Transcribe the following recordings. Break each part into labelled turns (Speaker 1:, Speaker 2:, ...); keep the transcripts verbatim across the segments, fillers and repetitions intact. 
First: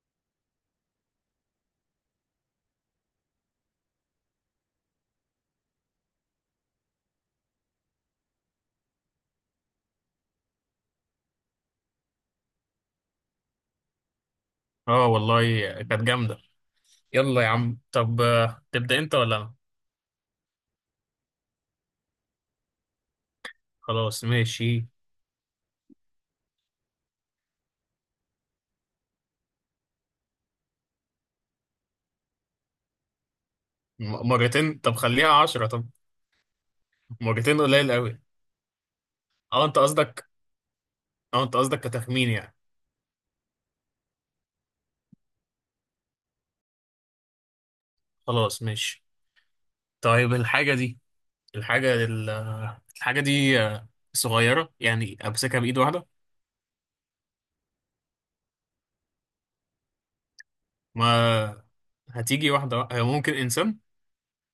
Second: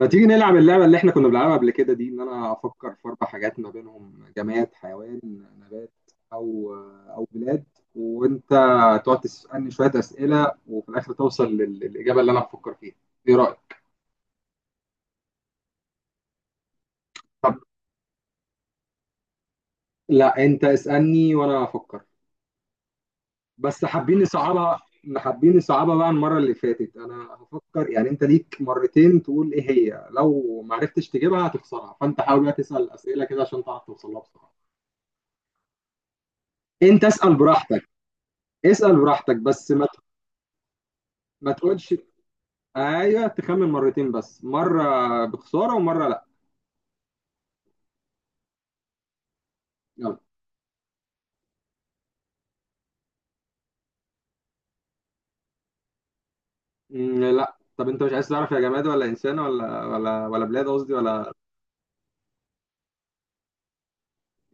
Speaker 1: ما تيجي نلعب اللعبة اللي احنا كنا بنلعبها قبل كده دي، ان انا افكر في اربع حاجات ما بينهم جماد، حيوان، نبات، او او بلاد، وانت تقعد تسألني شوية اسئلة وفي الاخر توصل لل- للاجابة اللي انا بفكر فيها. ايه رأيك؟
Speaker 2: اه والله، كانت جامدة. يلا يا
Speaker 1: طب
Speaker 2: عم، طب آه، تبدأ انت ولا انا؟
Speaker 1: لا، انت اسألني وانا افكر، بس حابين
Speaker 2: خلاص
Speaker 1: نصعبها.
Speaker 2: ماشي.
Speaker 1: حابين نصعبها بقى عن المرة اللي فاتت. انا هفكر، يعني انت ليك مرتين تقول ايه هي، لو ما عرفتش تجيبها هتخسرها، فانت حاول بقى تسأل اسئلة كده عشان تعرف توصل لها
Speaker 2: م-
Speaker 1: بسرعة.
Speaker 2: مرتين؟ طب خليها عشرة، طب.
Speaker 1: انت اسأل
Speaker 2: مرتين
Speaker 1: براحتك.
Speaker 2: قليل قوي.
Speaker 1: اسأل براحتك
Speaker 2: اه
Speaker 1: بس
Speaker 2: انت
Speaker 1: ما
Speaker 2: قصدك اه
Speaker 1: ما
Speaker 2: انت قصدك
Speaker 1: تقولش.
Speaker 2: كتخمين يعني.
Speaker 1: ايوه تخمن مرتين، بس مرة بخسارة ومرة لا.
Speaker 2: خلاص ماشي.
Speaker 1: يلا.
Speaker 2: طيب، الحاجة دي الحاجة ال- الحاجة دي آه، صغيرة، يعني امسكها بإيد واحدة.
Speaker 1: مم، لا، طب انت مش عايز تعرف يا جماد ولا انسان ولا ولا ولا بلاد؟ قصدي ولا.
Speaker 2: ما هتيجي واحدة، وا- هي ممكن انسان.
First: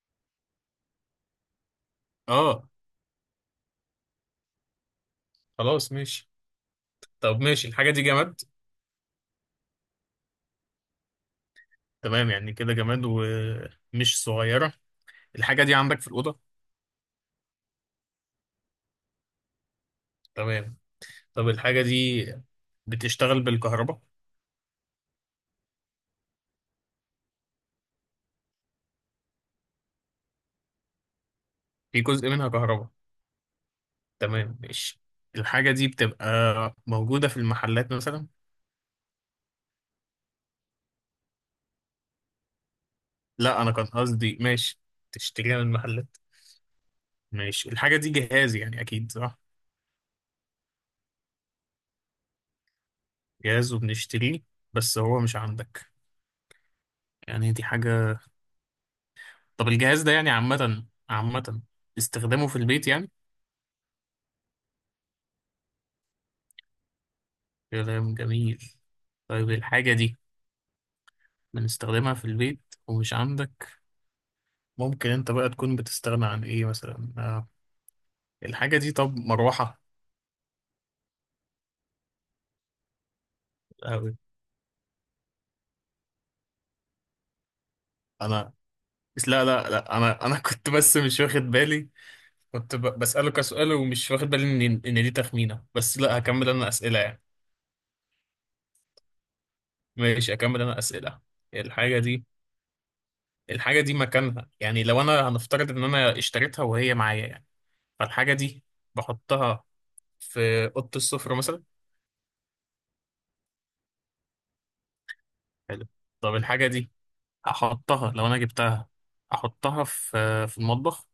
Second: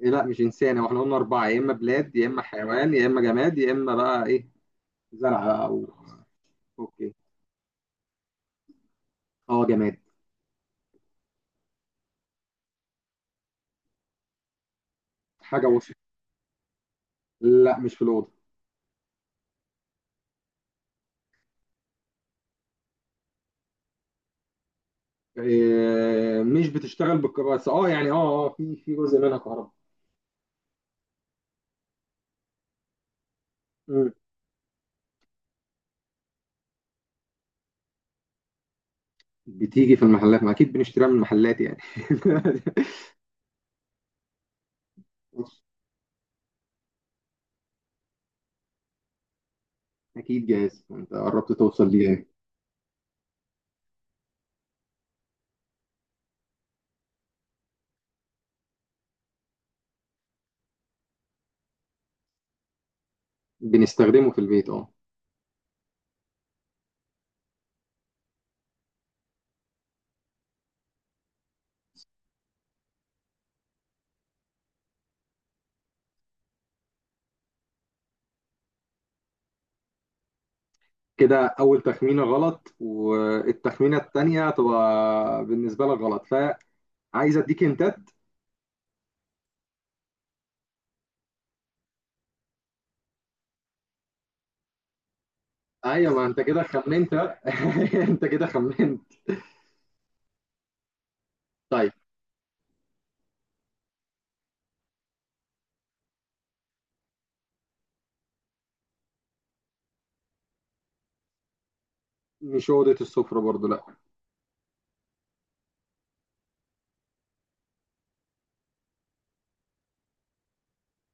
Speaker 1: إيه، لا مش انسان، هو احنا قلنا اربعة، يا اما بلاد يا اما
Speaker 2: اه،
Speaker 1: حيوان يا اما جماد يا اما بقى ايه، زرعة، او.
Speaker 2: خلاص ماشي.
Speaker 1: اوكي.
Speaker 2: طب ماشي، الحاجة دي جماد.
Speaker 1: اه، جماد.
Speaker 2: تمام، يعني كده جماد ومش صغيرة. الحاجة
Speaker 1: حاجة
Speaker 2: دي
Speaker 1: وسط.
Speaker 2: عندك في الأوضة؟
Speaker 1: لا، مش في الأوضة.
Speaker 2: تمام. طب الحاجة دي بتشتغل بالكهرباء؟
Speaker 1: إيه؟ مش بتشتغل بالكهرباء، بس اه يعني اه اه في في جزء منها كهرباء.
Speaker 2: في جزء منها كهرباء.
Speaker 1: مم.
Speaker 2: تمام ماشي. الحاجة دي بتبقى موجودة في المحلات مثلا؟
Speaker 1: بتيجي في المحلات؟ ما اكيد بنشتريها من المحلات يعني.
Speaker 2: لا، أنا كان قصدي ماشي تشتريها من المحلات. ماشي. الحاجة دي جهاز يعني، أكيد صح.
Speaker 1: اكيد جاهز، انت قربت توصل ليه يعني.
Speaker 2: جهاز وبنشتريه، بس هو مش عندك، يعني دي حاجة. طب الجهاز ده يعني عامة عامة استخدامه في البيت يعني.
Speaker 1: بنستخدمه في البيت، اه.
Speaker 2: كلام جميل. طيب الحاجة دي بنستخدمها في البيت ومش عندك، ممكن انت بقى تكون بتستغنى عن ايه مثلا، آه، الحاجة دي، طب مروحة؟
Speaker 1: كده اول تخمينه غلط، والتخمينه
Speaker 2: أوي.
Speaker 1: التانيه هتبقى بالنسبه لك غلط، فعايز اديك انت.
Speaker 2: انا بس لا، لا، لا، انا انا كنت بس مش واخد بالي. كنت ب... بسأله كسؤال، ومش واخد بالي ان ان دي تخمينة، بس
Speaker 1: ايوه،
Speaker 2: لا
Speaker 1: ما انت
Speaker 2: هكمل
Speaker 1: كده
Speaker 2: انا أسئلة
Speaker 1: خمنت.
Speaker 2: يعني.
Speaker 1: انت كده خمنت.
Speaker 2: ماشي هكمل انا أسئلة.
Speaker 1: طيب.
Speaker 2: الحاجة دي الحاجة دي مكانها، يعني لو انا هنفترض ان انا اشتريتها وهي معايا يعني، فالحاجة دي بحطها في أوضة السفرة مثلا.
Speaker 1: مش اوضه السفره برضو، لا.
Speaker 2: حلو. طب الحاجة دي هحطها لو انا جبتها، احطها في في المطبخ؟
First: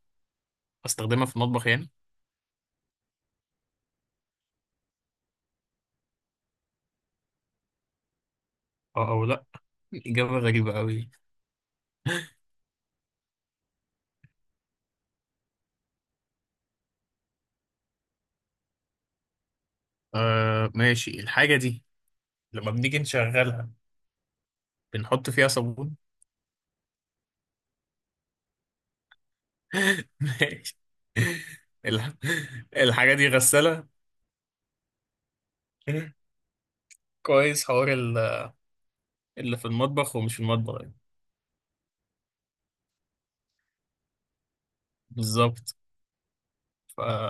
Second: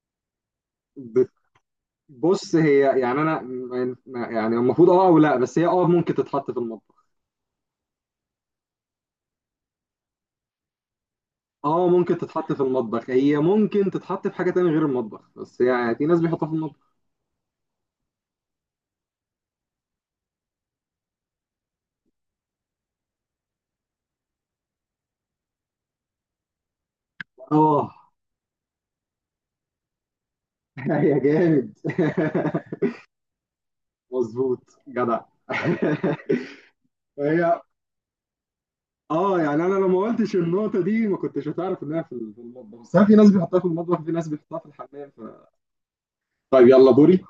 Speaker 2: استخدمها
Speaker 1: بت-
Speaker 2: في المطبخ يعني.
Speaker 1: بص، هي يعني انا ما- ما- يعني المفروض اه او لا، بس هي اه ممكن تتحط في المطبخ.
Speaker 2: اه او لا، إجابة غريبة قوي.
Speaker 1: اه ممكن تتحط في المطبخ، هي ممكن تتحط في حاجه تانية غير المطبخ، بس يعني في ناس بيحطها في المطبخ.
Speaker 2: آه ماشي. الحاجة دي لما بنيجي نشغلها بنحط فيها صابون.
Speaker 1: اه.
Speaker 2: ماشي.
Speaker 1: يا جامد.
Speaker 2: الح- الحاجة دي غسالة.
Speaker 1: مظبوط جدع. هي،
Speaker 2: كويس، حوار ال-
Speaker 1: اه
Speaker 2: اللي
Speaker 1: يعني
Speaker 2: في
Speaker 1: انا لو ما
Speaker 2: المطبخ ومش
Speaker 1: قلتش
Speaker 2: في
Speaker 1: النقطه
Speaker 2: المطبخ يعني.
Speaker 1: دي ما كنتش هتعرف انها في ال- في المطبخ، بس أنا في ناس بيحطها في المطبخ وفي ناس بيحطها في الحمام ف...
Speaker 2: بالظبط.
Speaker 1: طيب يلا
Speaker 2: ف
Speaker 1: دوري.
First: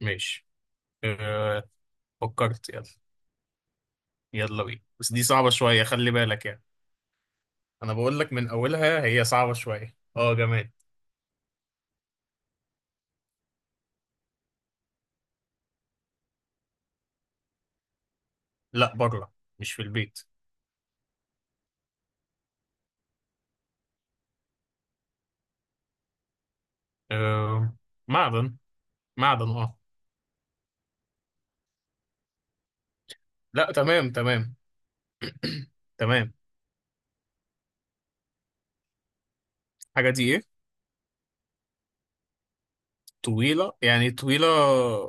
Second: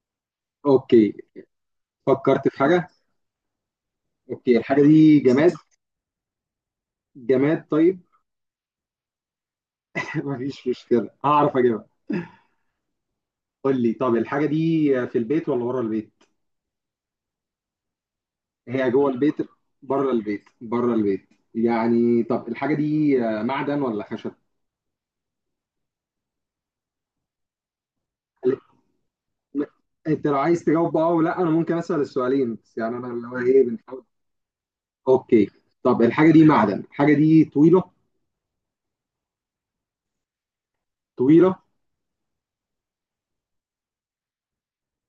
Speaker 2: ماشي.
Speaker 1: اوكي،
Speaker 2: آه،
Speaker 1: فكرت في
Speaker 2: فكرت؟ يلا.
Speaker 1: حاجه. اوكي
Speaker 2: يلا بينا،
Speaker 1: الحاجه
Speaker 2: بس
Speaker 1: دي
Speaker 2: دي صعبة
Speaker 1: جماد.
Speaker 2: شوية، خلي بالك يعني.
Speaker 1: جماد،
Speaker 2: أنا
Speaker 1: طيب.
Speaker 2: بقول لك من أولها هي صعبة شوية. اه
Speaker 1: مفيش
Speaker 2: جماد.
Speaker 1: مشكله، هعرف اجيبها. قول لي، طب الحاجه دي في البيت ولا بره البيت؟ هي
Speaker 2: لا،
Speaker 1: جوه
Speaker 2: بره،
Speaker 1: البيت؟
Speaker 2: مش في
Speaker 1: بره
Speaker 2: البيت.
Speaker 1: البيت، بره البيت. يعني طب الحاجه دي معدن ولا خشب؟
Speaker 2: آه، معدن. معدن
Speaker 1: لا،
Speaker 2: اه.
Speaker 1: انت لو عايز تجاوب اه ولا انا ممكن اسال السؤالين؟ بس يعني انا اللي هو ايه،
Speaker 2: لا،
Speaker 1: بنحاول.
Speaker 2: تمام تمام.
Speaker 1: اوكي. طب الحاجه
Speaker 2: تمام.
Speaker 1: دي معدن، الحاجه دي طويله.
Speaker 2: الحاجة دي إيه؟
Speaker 1: طويله.
Speaker 2: طويلة يعني طويلة.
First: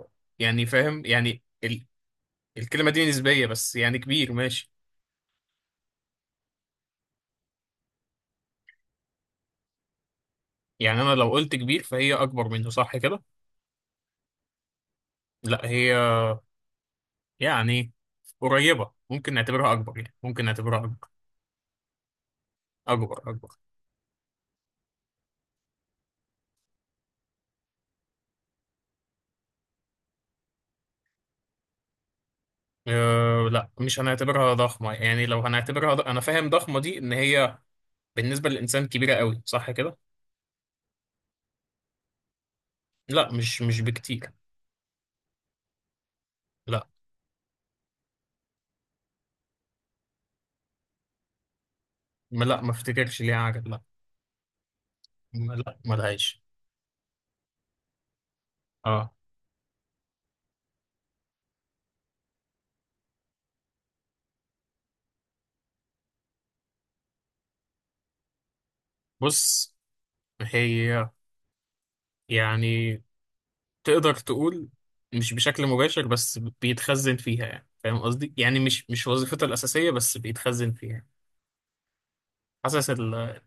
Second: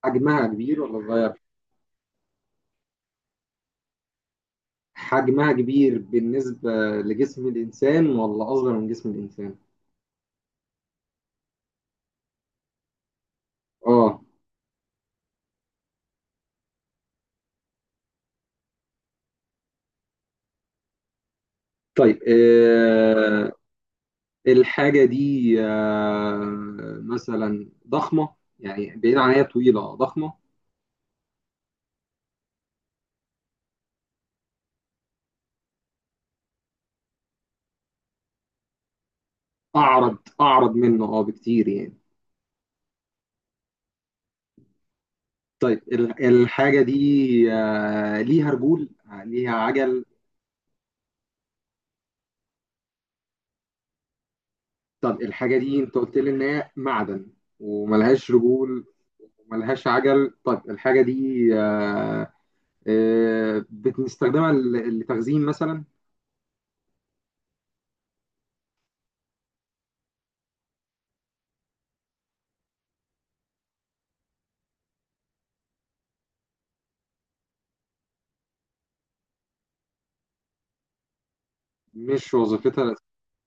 Speaker 1: حجمها
Speaker 2: يعني
Speaker 1: كبير
Speaker 2: فاهم
Speaker 1: ولا صغير؟
Speaker 2: يعني ال... الكلمة دي نسبية، بس يعني كبير ماشي.
Speaker 1: حجمها كبير بالنسبه لجسم الانسان ولا اصغر من جسم الانسان؟
Speaker 2: يعني أنا لو قلت كبير فهي أكبر منه صح كده؟
Speaker 1: اه.
Speaker 2: لا، هي يعني قريبة، ممكن نعتبرها أكبر، يعني ممكن نعتبرها أكبر.
Speaker 1: طيب.
Speaker 2: أكبر أكبر.
Speaker 1: آه الحاجه دي آه مثلا ضخمه؟ يعني بعيد عن، هي طويله، آه، ضخمه؟
Speaker 2: أه لا، مش هنعتبرها ضخمة، يعني لو هنعتبرها ض... أنا فاهم ضخمة دي إن هي بالنسبة للإنسان كبيرة قوي صح كده؟
Speaker 1: اعرض اعرض منه اه بكتير يعني.
Speaker 2: لا، مش مش بكتير.
Speaker 1: طيب، ال- الحاجة
Speaker 2: لا،
Speaker 1: دي آه، ليها رجول، آه، ليها عجل؟
Speaker 2: ما لا، ما افتكرش ليها عجل، لا.
Speaker 1: طب
Speaker 2: ما
Speaker 1: الحاجة
Speaker 2: لا،
Speaker 1: دي انت
Speaker 2: ما
Speaker 1: قلت لي
Speaker 2: لهاش.
Speaker 1: ان هي معدن، وملهاش رجول،
Speaker 2: اه
Speaker 1: وملهاش عجل. طب الحاجة دي آه، آه، بنستخدمها ل- لتخزين مثلا؟
Speaker 2: بص، هي يعني تقدر تقول مش بشكل مباشر، بس بيتخزن فيها، يعني فاهم قصدي، يعني مش مش وظيفته الأساسية بس بيتخزن فيها.
Speaker 1: مش
Speaker 2: حاسس
Speaker 1: وظيفتها.
Speaker 2: ال-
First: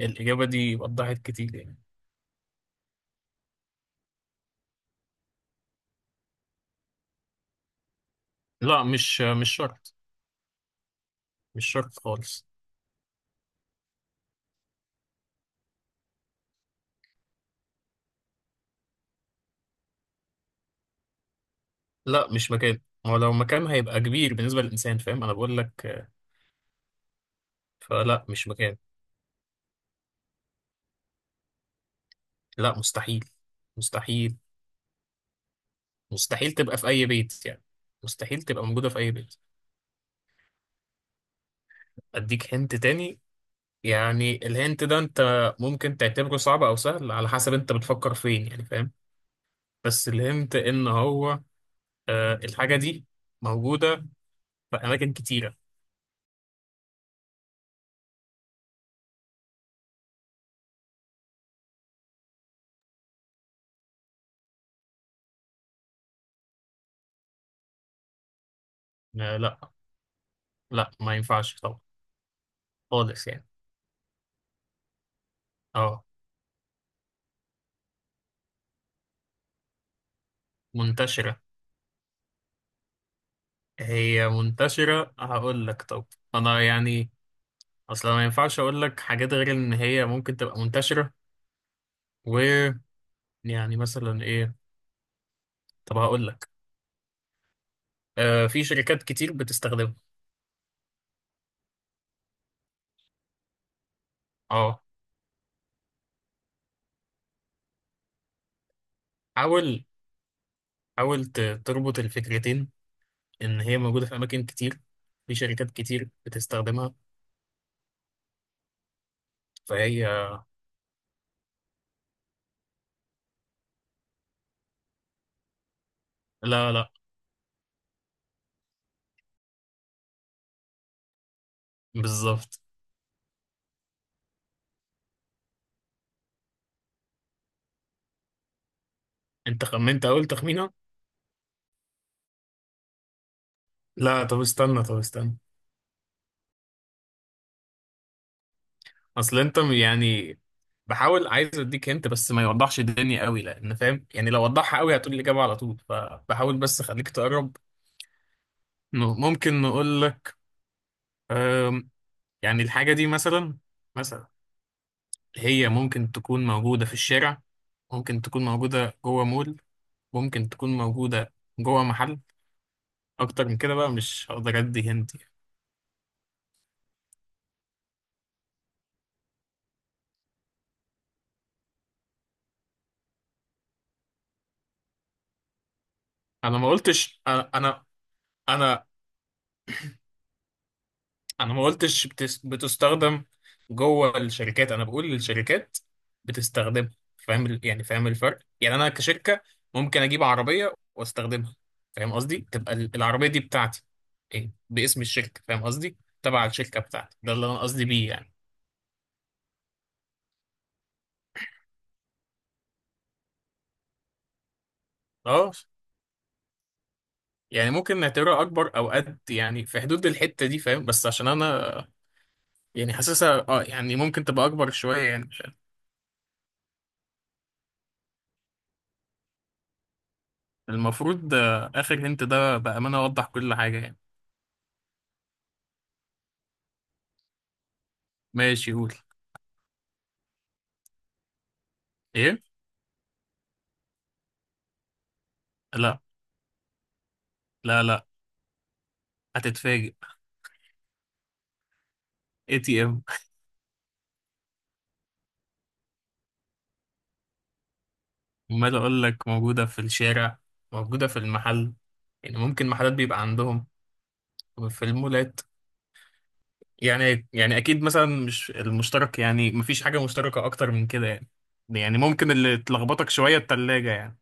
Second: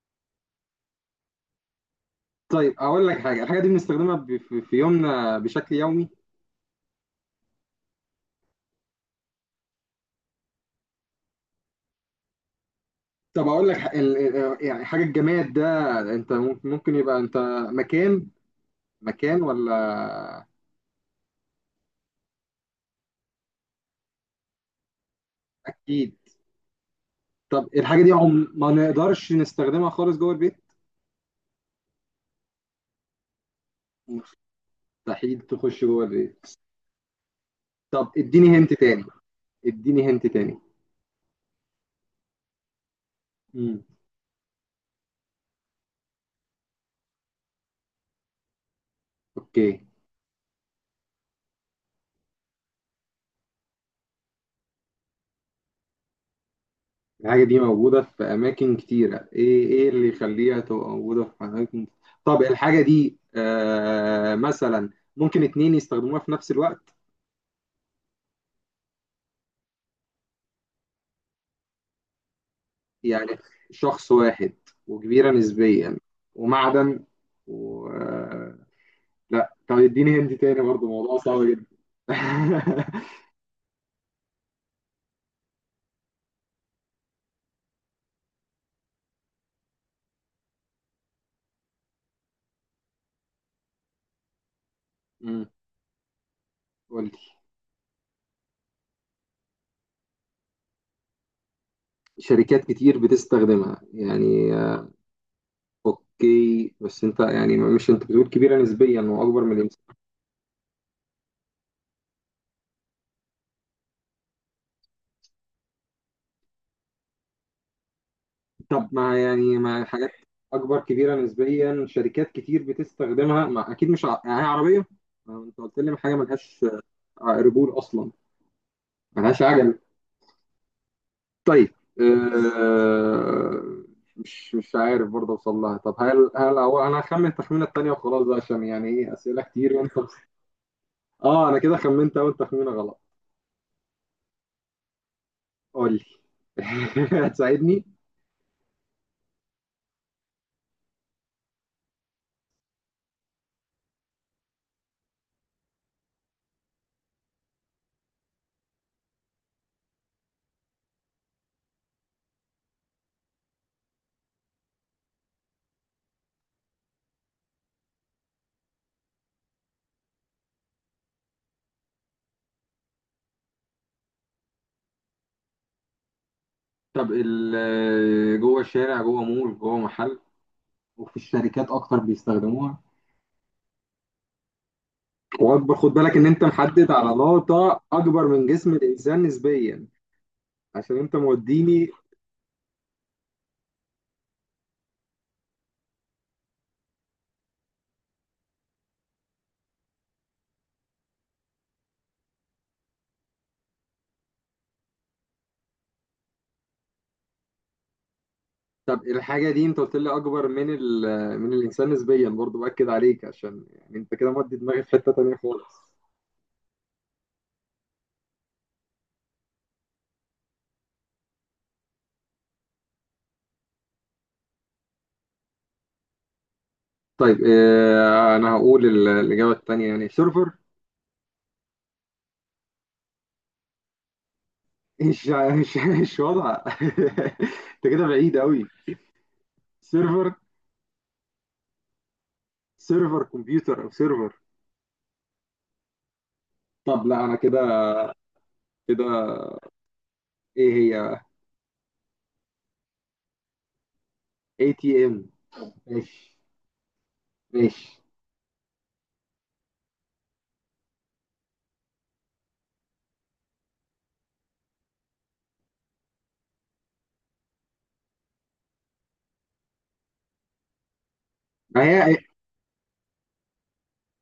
Speaker 2: الإجابة دي وضحت كتير يعني.
Speaker 1: طيب اقول لك حاجة، الحاجة دي بنستخدمها ب- في في يومنا بشكل يومي؟
Speaker 2: لا، مش مش شرط. مش شرط خالص.
Speaker 1: طب اقول لك ح- ال- ال- آه، يعني حاجة الجماد ده، انت ممكن ممكن يبقى انت مكان، مكان ولا؟
Speaker 2: لا، مش مكان. هو لو مكان هيبقى كبير بالنسبة للإنسان، فاهم أنا بقول لك. آه،
Speaker 1: اكيد. طب الحاجة دي
Speaker 2: فلا
Speaker 1: عم
Speaker 2: مش
Speaker 1: ما
Speaker 2: مكان.
Speaker 1: نقدرش نستخدمها خالص جوه البيت؟
Speaker 2: لا مستحيل. مستحيل
Speaker 1: مستحيل تخش جوه البيت.
Speaker 2: مستحيل تبقى في أي بيت يعني.
Speaker 1: طب
Speaker 2: مستحيل
Speaker 1: اديني
Speaker 2: تبقى
Speaker 1: هنت
Speaker 2: موجودة في
Speaker 1: تاني.
Speaker 2: أي بيت.
Speaker 1: اديني هنت تاني.
Speaker 2: أديك هنت تاني.
Speaker 1: امم
Speaker 2: يعني الهنت ده انت ممكن تعتبره صعب او سهل على حسب انت بتفكر فين، يعني فاهم.
Speaker 1: اوكي.
Speaker 2: بس الهنت ان هو، آه الحاجة دي موجودة في اماكن كتيرة.
Speaker 1: الحاجة دي موجودة في أماكن كتيرة. ايه ايه اللي يخليها تبقى موجودة في أماكن؟ طب الحاجة دي آه مثلا ممكن اتنين يستخدموها في نفس الوقت؟
Speaker 2: آه لا، لا ما ينفعش طبعا، خالص
Speaker 1: يعني
Speaker 2: يعني.
Speaker 1: شخص واحد، وكبيرة نسبيا،
Speaker 2: اه
Speaker 1: ومعدن، و آه، لا. طب اديني هنت تاني برضه، موضوع
Speaker 2: منتشرة.
Speaker 1: صعب جدا.
Speaker 2: هي منتشرة، هقول لك طب. انا يعني اصلا ما ينفعش اقول لك حاجات غير ان هي ممكن تبقى منتشرة، و يعني مثلا ايه؟
Speaker 1: امم
Speaker 2: طب هقول لك،
Speaker 1: قول لي.
Speaker 2: آه في شركات كتير بتستخدمها.
Speaker 1: شركات كتير بتستخدمها يعني
Speaker 2: اه
Speaker 1: كي، بس انت يعني، مش انت بتقول كبيره نسبيا واكبر من الامكان؟
Speaker 2: حاول، حاول ت- تربط الفكرتين، ان هي موجوده في اماكن كتير، في شركات كتير بتستخدمها،
Speaker 1: طب مع يعني مع
Speaker 2: فهي
Speaker 1: حاجات اكبر؟ كبيره نسبيا، شركات كتير بتستخدمها، مع اكيد مش ع... يعني هي عربيه؟ ما انت قلت لي حاجه ملهاش
Speaker 2: لا لا.
Speaker 1: رجول اصلا، ملهاش عجل. طيب
Speaker 2: بالظبط.
Speaker 1: آه... مش مش عارف برضه اوصل لها. طب هل هل هو انا هخمن التخمينه التانيه وخلاص بقى، عشان يعني ايه، اسئله
Speaker 2: انت
Speaker 1: كتير وانت
Speaker 2: خمنت
Speaker 1: بس...
Speaker 2: اول تخمينه.
Speaker 1: اه انا كده خمنت اول تخمينه غلط.
Speaker 2: لا طب استنى، طب استنى.
Speaker 1: قول لي، هتساعدني.
Speaker 2: اصل انت يعني بحاول عايز اديك هنت، بس ما يوضحش الدنيا قوي، لان فاهم يعني لو وضحها قوي هتقول الاجابه على طول، فبحاول بس اخليك تقرب. ن- ممكن نقول، أم، يعني الحاجه دي مثلا مثلا هي ممكن تكون موجوده في الشارع، ممكن تكون موجوده جوه مول، ممكن تكون موجوده جوه محل. اكتر من كده بقى مش هقدر ادي هنت يعني.
Speaker 1: طب ال- جوه الشارع، جوه مول، جوه محل، وفي الشركات اكتر بيستخدموها، واكبر. خد بالك ان انت
Speaker 2: انا ما
Speaker 1: محدد
Speaker 2: قلتش. انا
Speaker 1: عضلاته
Speaker 2: انا
Speaker 1: اكبر من جسم
Speaker 2: انا
Speaker 1: الانسان نسبيا، عشان انت
Speaker 2: أنا ما
Speaker 1: موديني.
Speaker 2: قلتش بتس- بتستخدم جوه الشركات. انا بقول للشركات بتستخدمها، فاهم ال- يعني فاهم الفرق، يعني انا كشركة ممكن اجيب عربية واستخدمها، فاهم قصدي، تبقى ال- العربية دي بتاعتي، إيه؟ باسم الشركة، فاهم قصدي تبع الشركة بتاعتي ده اللي انا قصدي بيه يعني.
Speaker 1: طب الحاجه دي انت قلت لي اكبر من ال... من الانسان نسبيا، برضو باكد عليك، عشان يعني انت كده مودي دماغي في حته تانيه
Speaker 2: اه،
Speaker 1: خالص.
Speaker 2: يعني ممكن نعتبرها اكبر او قد، يعني في حدود الحتة دي فاهم، بس عشان انا يعني حاسسها اه يعني ممكن تبقى اكبر شوية يعني.
Speaker 1: طيب اه انا هقول ال- الاجابه التانيه، يعني سيرفر.
Speaker 2: المفروض، آه، آخر هنت ده بأمانة أوضح كل حاجة يعني.
Speaker 1: مش مش مش واضحه. انت كده بعيد قوي.
Speaker 2: ماشي قول.
Speaker 1: سيرفر.
Speaker 2: إيه؟
Speaker 1: سيرفر كمبيوتر او سيرفر؟
Speaker 2: لا
Speaker 1: طب لا انا كده
Speaker 2: لا لا،
Speaker 1: كده
Speaker 2: هتتفاجئ.
Speaker 1: ايه هي؟
Speaker 2: اي تي ام.
Speaker 1: اي تي ام. ماشي. ماشي.
Speaker 2: أمال أقول لك موجودة في الشارع، موجودة في المحل، يعني ممكن محلات بيبقى عندهم، في المولات يعني يعني أكيد مثلا مش المشترك، يعني مفيش حاجة مشتركة أكتر من كده يعني.
Speaker 1: ما
Speaker 2: يعني
Speaker 1: هي.
Speaker 2: ممكن اللي تلخبطك شوية التلاجة يعني.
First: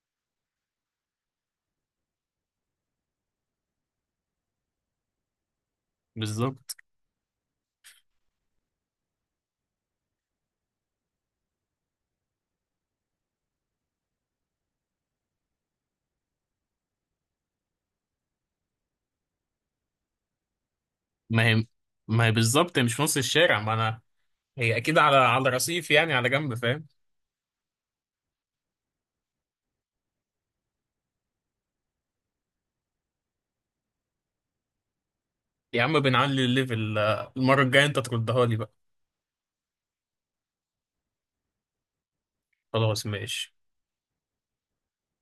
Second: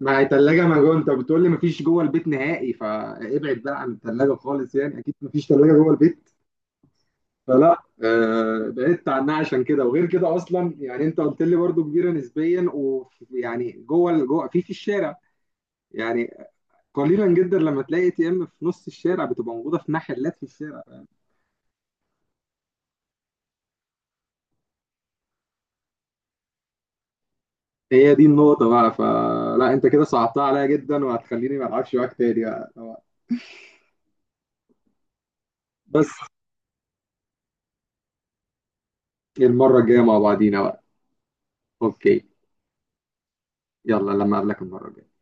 Speaker 1: ما هي تلاجة مجهولة، انت بتقول لي مفيش جوه البيت نهائي، فابعد بقى عن التلاجة خالص يعني، اكيد مفيش تلاجة جوه البيت.
Speaker 2: بالظبط.
Speaker 1: فلا، آه بعدت عنها عشان كده، وغير كده اصلا يعني انت قلت لي برضو كبيرة نسبيا، ويعني جوه ال- جوه في في الشارع. يعني قليلا جدا لما تلاقي اي تي ام في نص الشارع، بتبقى موجودة في محلات في الشارع.
Speaker 2: ما هي ما هي بالظبط، هي مش في نص الشارع، ما أنا هي أكيد على على رصيف، يعني على جنب فاهم.
Speaker 1: هي دي النقطة بقى، فلا انت كده صعبتها عليا جدا، وهتخليني ما العبش معاك تاني بقى.
Speaker 2: يا عم
Speaker 1: بس
Speaker 2: بنعلي الليفل، آه، المرة الجاية انت تردها لي بقى.
Speaker 1: المرة الجاية مع بعضينا بقى. اوكي.
Speaker 2: خلاص ماشي.
Speaker 1: يلا لما اقابلك المرة الجاية.